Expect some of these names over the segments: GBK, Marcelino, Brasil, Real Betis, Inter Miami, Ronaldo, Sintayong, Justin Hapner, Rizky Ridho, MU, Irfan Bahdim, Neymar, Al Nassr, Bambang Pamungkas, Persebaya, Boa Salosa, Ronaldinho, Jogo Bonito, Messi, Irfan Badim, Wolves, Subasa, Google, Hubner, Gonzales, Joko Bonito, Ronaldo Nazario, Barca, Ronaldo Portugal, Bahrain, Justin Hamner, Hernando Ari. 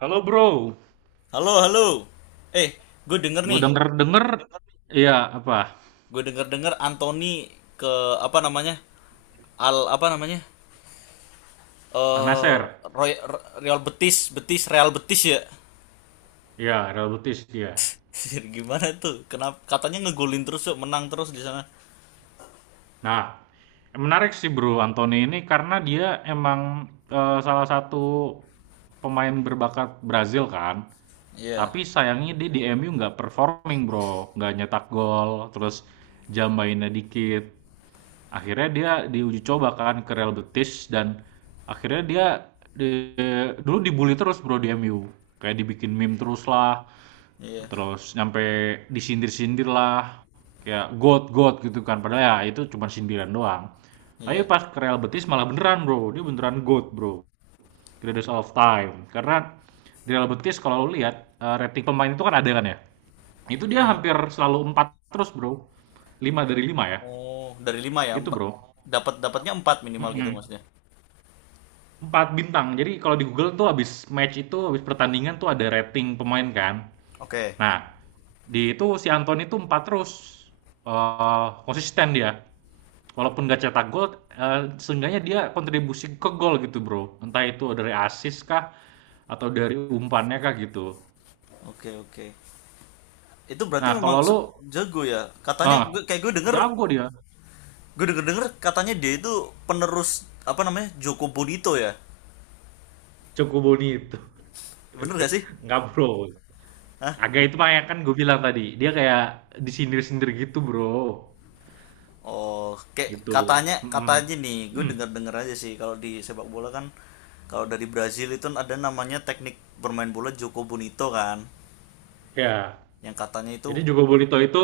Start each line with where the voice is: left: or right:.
right: Halo bro,
left: Halo, halo. Eh, gue denger
right: gue
left: nih.
right: denger-denger, iya apa,
left: Gue denger-denger Anthony ke apa namanya? Al apa namanya? Eh,
right: Anaser,
left: Roy- Real Betis, Real Betis ya.
right: iya Real Betis dia.
left: Gimana tuh? Kenapa katanya ngegolin terus yuk, menang terus di sana.
right: Nah, menarik sih bro Anthony ini karena dia emang salah satu pemain berbakat Brazil kan,
left: Iya.
right: tapi sayangnya dia di MU nggak performing bro, nggak nyetak gol, terus jam mainnya dikit. Akhirnya dia diuji coba kan ke Real Betis dan akhirnya dia dulu dibully terus bro di MU. Kayak dibikin meme terus lah,
left: Iya.
right: terus nyampe disindir-sindir lah, kayak god god gitu kan. Padahal ya itu cuma sindiran doang. Tapi
left: Iya.
right: pas ke Real Betis malah beneran bro, dia beneran god bro. Greatest of time. Karena di Real Betis kalau lu lihat rating pemain itu kan ada kan ya. Itu dia
left: Mm.
right: hampir selalu 4 terus bro, 5 dari 5 ya.
left: Oh, dari 5 ya,
right: Gitu
left: empat.
right: bro.
left: Dapat dapatnya 4 minimal gitu
right: Mm-mm.
left: maksudnya.
right: Empat bintang. Jadi kalau di Google tuh habis match itu, habis pertandingan tuh ada rating pemain kan.
left: Oke.
right: Nah, di itu si Anton itu empat terus. Konsisten dia. Walaupun nggak cetak gol, eh, seenggaknya dia kontribusi ke gol gitu bro. Entah itu dari asis kah, atau dari umpannya kah gitu.
left: Oke, oke. Itu berarti
right: Nah,
left: memang
right: kalau lu,
left: jago ya. Katanya
right: ah
left: gue, kayak gue denger.
right: jago dia.
left: Gue denger denger katanya dia itu penerus apa namanya Joko Bonito ya,
right: Cukup Boni itu.
left: bener gak sih?
right: Nggak bro.
left: Hah?
right: Agak itu mah yang kan gue bilang tadi. Dia kayak disindir-sindir gitu bro.
left: Oh, kayak
right: Gitu.
left: katanya
right: Mm-mm.
left: katanya nih, gue denger denger aja sih kalau di sepak bola kan kalau dari Brazil itu ada namanya teknik bermain bola Joko Bonito kan,
right: Ya.
left: yang katanya itu
right: Jadi Jogo Bonito itu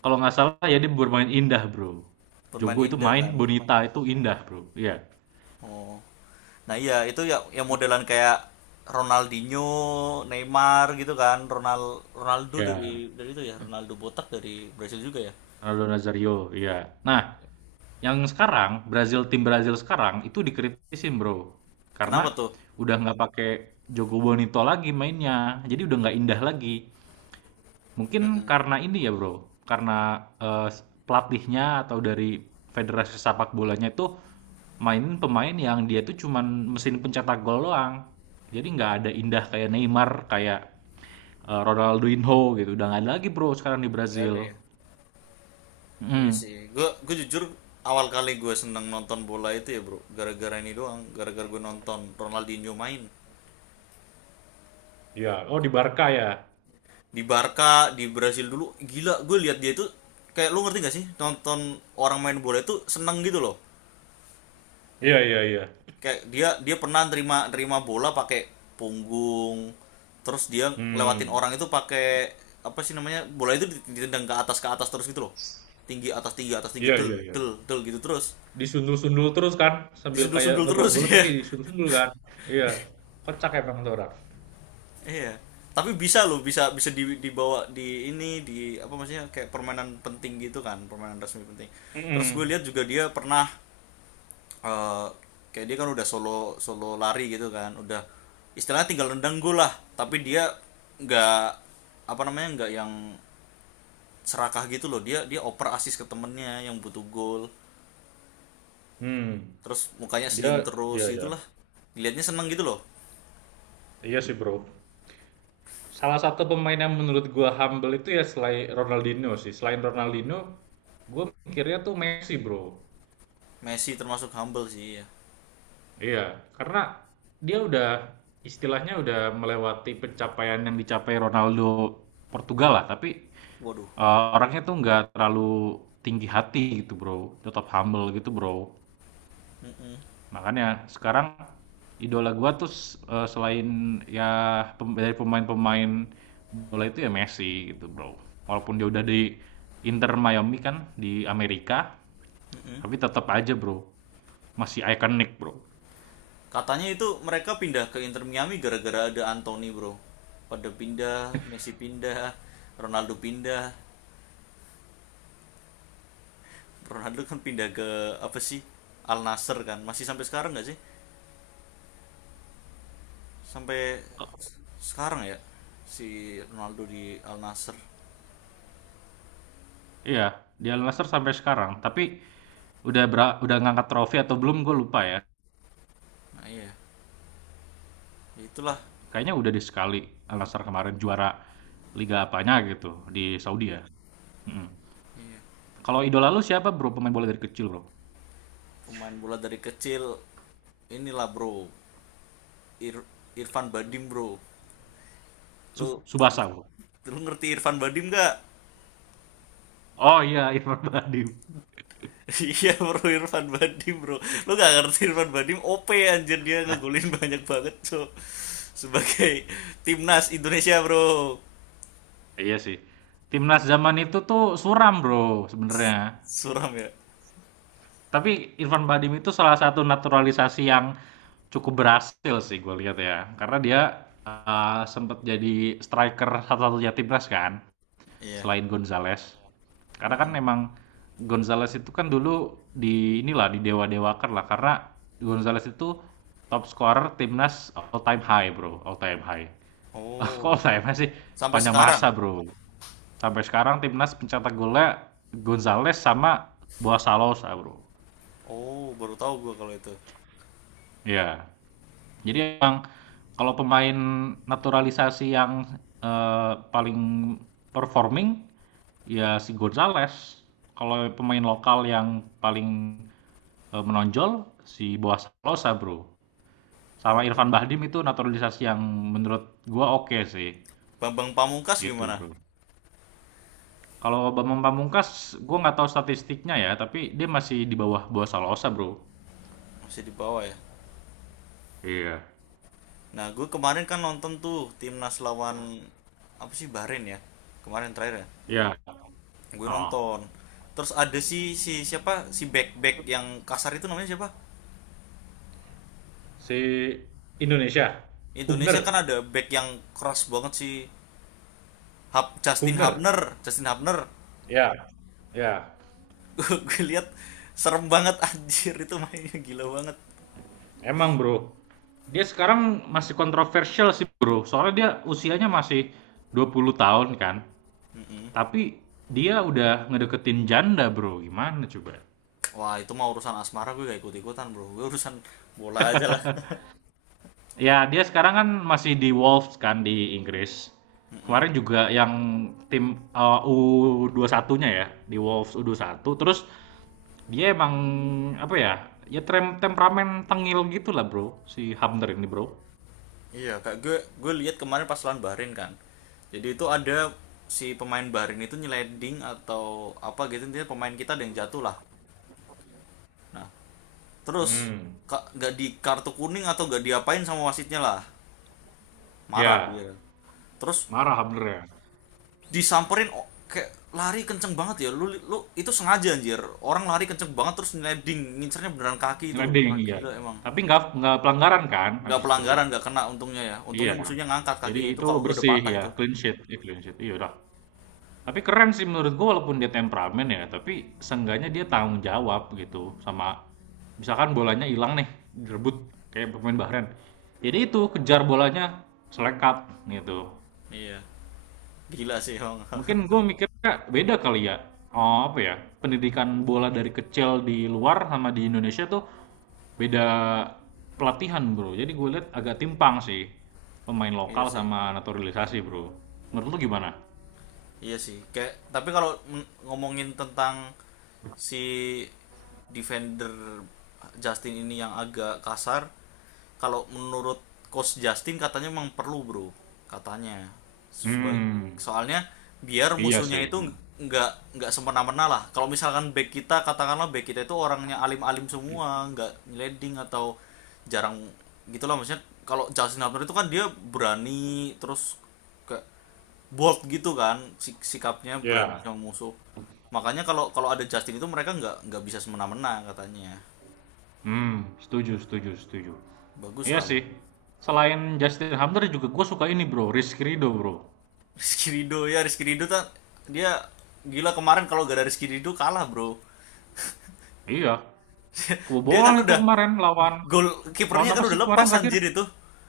right: kalau nggak salah ya dia bermain indah bro.
left: bermain
right: Jogo itu
left: indah
right: main,
left: kan.
right: Bonita itu indah bro. Iya.
left: Oh, nah iya itu ya yang modelan kayak Ronaldinho, Neymar gitu kan, Ronaldo
right: Iya.
left: dari itu ya, Ronaldo botak dari Brazil juga ya.
right: Ronaldo Nazario. Iya. Nah, yang sekarang Brazil tim Brazil sekarang itu dikritisin bro, karena
left: Kenapa tuh?
right: udah nggak pakai Jogo Bonito lagi mainnya. Jadi udah nggak indah lagi. Mungkin
left: Mm-mm.
right: karena ini ya bro, karena eh, pelatihnya atau dari federasi sepak bolanya itu mainin pemain yang dia tuh cuman mesin pencetak gol doang. Jadi nggak ada indah kayak Neymar, kayak Ronaldinho gitu. Udah nggak ada lagi bro sekarang di
left: Nggak
right: Brazil.
left: ada ya. Iya
right: Mm.
left: sih, gue jujur awal kali gue seneng nonton bola itu ya bro gara-gara ini doang, gara-gara gue nonton Ronaldinho main
right: Iya, oh di Barca ya.
left: di Barca, di Brasil dulu. Gila, gue lihat dia itu, kayak lu ngerti gak sih nonton orang main bola itu seneng gitu loh.
right: Iya, iya, iya.
left: Kayak dia dia pernah terima terima bola pakai punggung, terus dia lewatin
right: Hmm,
left: orang itu pakai apa sih namanya, bola itu ditendang ke atas terus gitu loh, tinggi atas tinggi atas tinggi
right: iya, iya,
left: del
right: iya.
left: del del gitu terus
right: Disundul-sundul terus kan, sambil kayak
left: disundul-sundul
right: ngebawa
left: terus
right: bola
left: ya.
right: tapi disundul-sundul kan. Iya, kocak emang tuh orang.
left: Iya. Tapi bisa loh, bisa bisa dibawa di ini, di apa maksudnya kayak permainan penting gitu kan, permainan resmi penting. Terus gue
right: Mm-mm.
left: lihat juga dia pernah eh, kayak dia kan udah solo solo lari gitu kan, udah istilahnya tinggal nendang gol lah, tapi dia nggak apa namanya, nggak yang serakah gitu loh, dia dia oper asis ke temennya yang butuh gol.
right: Hmm,
left: Terus mukanya
right: dia,
left: senyum terus
right: iya, iya.
left: gitulah. Dilihatnya seneng gitu loh.
right: Iya sih bro. Salah satu pemain yang menurut gue humble itu ya selain Ronaldinho sih. Selain Ronaldinho, gue mikirnya tuh Messi, Bro.
left: Messi termasuk humble sih ya.
right: Iya, karena dia udah istilahnya udah melewati pencapaian yang dicapai Ronaldo Portugal lah, tapi
left: Waduh.
right: orangnya tuh nggak terlalu tinggi hati gitu, Bro. Tetap humble gitu, Bro.
left: Mm-mm,
right: Makanya sekarang idola gue tuh selain ya dari pemain-pemain bola itu ya Messi gitu, Bro. Walaupun dia udah di Inter Miami kan di Amerika,
left: mm-mm.
right: tapi tetap aja, Bro. Masih ikonik, Bro.
left: Katanya itu mereka pindah ke Inter Miami gara-gara ada Anthony, Bro. Pada pindah, Messi pindah. Ronaldo kan pindah ke apa sih? Al Nassr kan. Masih sampai sekarang nggak sih? Sampai sekarang ya si Ronaldo di Al Nassr.
right: Iya, di Al Nassr sampai sekarang, tapi udah ngangkat trofi atau belum gue lupa ya.
left: Nah, iya. Itulah.
right: Kayaknya udah di sekali Al Nassr kemarin juara liga apanya gitu di Saudi ya. mm
left: Iya.
right: Kalau idola lu siapa, Bro, pemain bola dari kecil, Bro?
left: Pemain bola dari kecil inilah, Bro. Irfan Badim, Bro.
right: Su
left: Lu
right: Subasa, Bro.
left: lu ngerti Irfan Badim nggak?
right: Oh iya, Irfan Bahdim.
left: Iya bro, Irfan Badim bro. Lu gak ngerti Irfan Badim? OP anjir, dia ngegolin banyak banget so. Sebagai timnas Indonesia bro.
right: Iya sih. Timnas zaman itu tuh suram, Bro, sebenarnya.
left: Suram ya.
right: Tapi Irfan Bahdim itu salah satu naturalisasi yang cukup berhasil sih gue lihat ya. Karena dia sempat jadi striker satu-satunya timnas kan,
left: Iya.
right: selain Gonzales. Karena kan memang Gonzales itu kan dulu di inilah di dewa-dewakan lah karena Gonzales itu top scorer timnas all time high, Bro, all time high. Kok all
left: Oh.
right: time high sih?
left: Sampai
right: Sepanjang
left: sekarang.
right: masa, Bro. Sampai sekarang timnas pencetak golnya Gonzales sama Boa Salosa, Bro.
left: Oh baru tahu gua kalau itu.
right: Ya. Jadi emang kalau pemain naturalisasi yang paling performing ya si Gonzales. Kalau pemain lokal yang paling menonjol si Boa Salosa, Bro. Sama Irfan
left: Oh.
right: Bahdim itu naturalisasi yang menurut gua oke sih.
left: Bambang Pamungkas
right: Gitu,
left: gimana?
right: Bro. Kalau Bambang Pamungkas, gua nggak tahu statistiknya ya, tapi dia masih di bawah Boa Salosa, Bro.
left: Masih di bawah ya.
right: Iya.
left: Nah gue kemarin kan nonton tuh timnas lawan, apa sih, Bahrain ya. Kemarin terakhir ya.
right: Ya.
left: Gue
right: Oh.
left: nonton. Terus ada si si siapa si back back yang kasar itu namanya siapa?
right: Si Indonesia, Hubner,
left: Indonesia kan ada back yang keras banget sih. Hap, Justin
right: Hubner.
left: Hapner, Justin Hapner.
right: Ya. Ya.
left: Gue lihat serem banget. Anjir itu mainnya gila banget.
right: Emang, Bro. Dia sekarang masih kontroversial sih, Bro. Soalnya dia usianya masih 20 tahun kan. Tapi dia udah ngedeketin janda, Bro. Gimana coba?
left: Wah, itu mah urusan asmara, gue gak ikut-ikutan, Bro. Gue urusan bola aja lah.
right: Ya, dia sekarang kan masih di Wolves kan di Inggris. Kemarin juga yang tim eh, U21-nya ya, di Wolves U21, terus dia emang apa ya? Ya temperamen tengil gitu lah bro, si Hamner ini bro.
left: Iya, Kak. Gue lihat kemarin pas lawan Bahrain kan. Jadi itu ada si pemain Bahrain itu nyeleding atau apa gitu, intinya pemain kita ada yang jatuh lah. Nah, terus
right: Hmm,
left: nggak di kartu kuning atau gak diapain sama wasitnya lah. Marah
right: ya
left: dia. Terus
right: marah Hamner ya,
left: disamperin, oh, kayak lari kenceng banget ya lu, lu itu sengaja anjir, orang lari kenceng banget terus ngeleding, ngincernya beneran kaki itu
right: ngeleding
left: orang,
right: iya.
left: gila emang.
right: Tapi nggak pelanggaran kan
left: Nggak
right: habis itu.
left: pelanggaran, nggak kena untungnya ya,
right: Iya.
left: untungnya musuhnya ngangkat
right: Jadi
left: kakinya itu,
right: itu
left: kalau enggak udah
right: bersih
left: patah
right: ya,
left: itu.
right: clean sheet, ya, clean sheet. Iya udah. Tapi keren sih menurut gua walaupun dia temperamen ya, tapi seenggaknya dia tanggung jawab gitu sama misalkan bolanya hilang nih, direbut kayak pemain Bahrain. Jadi itu kejar bolanya selekat gitu.
left: Iya. Gila sih emang.
right: Mungkin gue mikirnya beda kali ya. Oh, apa ya? Pendidikan bola dari kecil di luar sama di Indonesia tuh beda pelatihan bro. Jadi gue lihat agak timpang sih pemain
left: Iya
right: lokal
left: sih.
right: sama naturalisasi bro. Menurut lu gimana?
left: Iya sih. Kayak tapi kalau ngomongin tentang si defender Justin ini yang agak kasar, kalau menurut coach Justin katanya memang perlu, Bro. Katanya. Seba-
right: Hmm,
left: soalnya biar
right: iya
left: musuhnya
right: sih.
left: itu
right: Hmm.
left: nggak nggak semena-mena lah. Kalau misalkan back kita, katakanlah back kita itu orangnya alim-alim semua, nggak nyeleding atau jarang gitulah maksudnya. Kalau Justin Hubner itu kan dia berani terus kayak bold gitu kan, sikapnya berani
right: Ya.
left: sama musuh, makanya kalau kalau ada Justin itu mereka nggak bisa semena-mena katanya.
right: Hmm, setuju, setuju, setuju.
left: Bagus
right: Iya
left: lah.
right: sih. Selain Justin Hamner juga gue suka ini bro, Rizky Ridho bro.
left: Rizky Ridho ya. Rizky Ridho kan dia gila kemarin, kalau gak ada Rizky Ridho kalah bro.
right: Iya,
left: Dia kan
right: kebobolan itu
left: udah
right: kemarin lawan
left: gol,
right: lawan
left: kipernya kan
right: apa
left: udah
right: sih kemarin
left: lepas
right: terakhir?
left: anjir itu.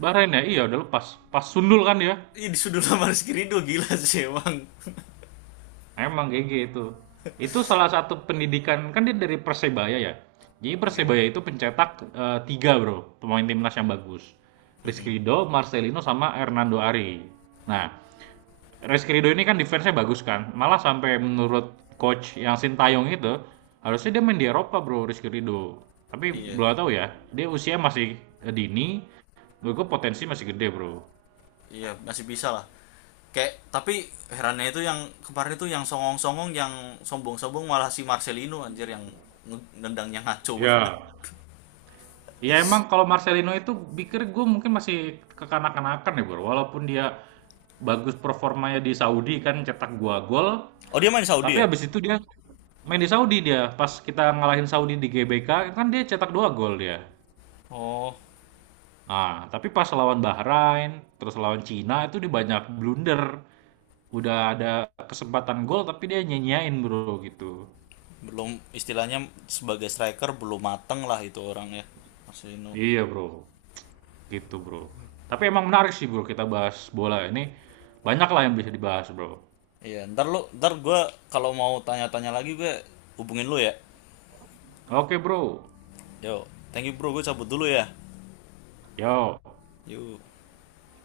right: Bahrain ya? Iya udah lepas. Pas sundul kan dia?
left: Ih, disudul sama Rizky Ridho, gila sih emang.
right: Emang GG itu. Itu salah satu pendidikan kan dia dari Persebaya ya. Jadi
left: Oke.
right: Persebaya itu pencetak tiga bro pemain timnas yang bagus.
left: Mm-mm.
right: Rizky Ridho, Marcelino sama Hernando Ari. Nah, Rizky Ridho ini kan defense-nya bagus kan. Malah sampai menurut coach yang Sintayong itu harusnya dia main di Eropa bro Rizky Ridho. Tapi
left: Iya.
right: belum tahu ya. Dia usia masih dini. Menurut gue potensi masih gede bro.
left: Iya, masih bisa lah. Kayak tapi herannya itu yang kemarin itu yang songong-songong, yang sombong-sombong malah si Marcelino anjir, yang nendangnya ngaco banget.
right: Ya, ya emang kalau Marcelino itu pikir gue mungkin masih kekanak-kanakan ya bro. Walaupun dia bagus performanya di Saudi kan cetak gua gol.
left: Oh dia main di Saudi
right: Tapi
left: ya?
right: habis itu dia main di Saudi dia. Pas kita ngalahin Saudi di GBK kan dia cetak dua gol dia.
left: Oh,
right: Nah tapi pas lawan Bahrain terus lawan Cina itu dia banyak blunder. Udah ada kesempatan gol tapi dia nyenyain bro gitu.
left: belum istilahnya sebagai striker belum mateng lah itu orangnya. Marcelino.
right: Iya bro, gitu bro. Tapi emang menarik sih bro kita bahas bola ini. Banyak lah yang bisa dibahas bro.
left: Iya, ntar lu ntar gue, kalau mau tanya-tanya lagi gue hubungin lu ya.
right: Oke bro.
left: Yo, thank you bro, gue cabut dulu ya.
right: Yo,
left: Yuk.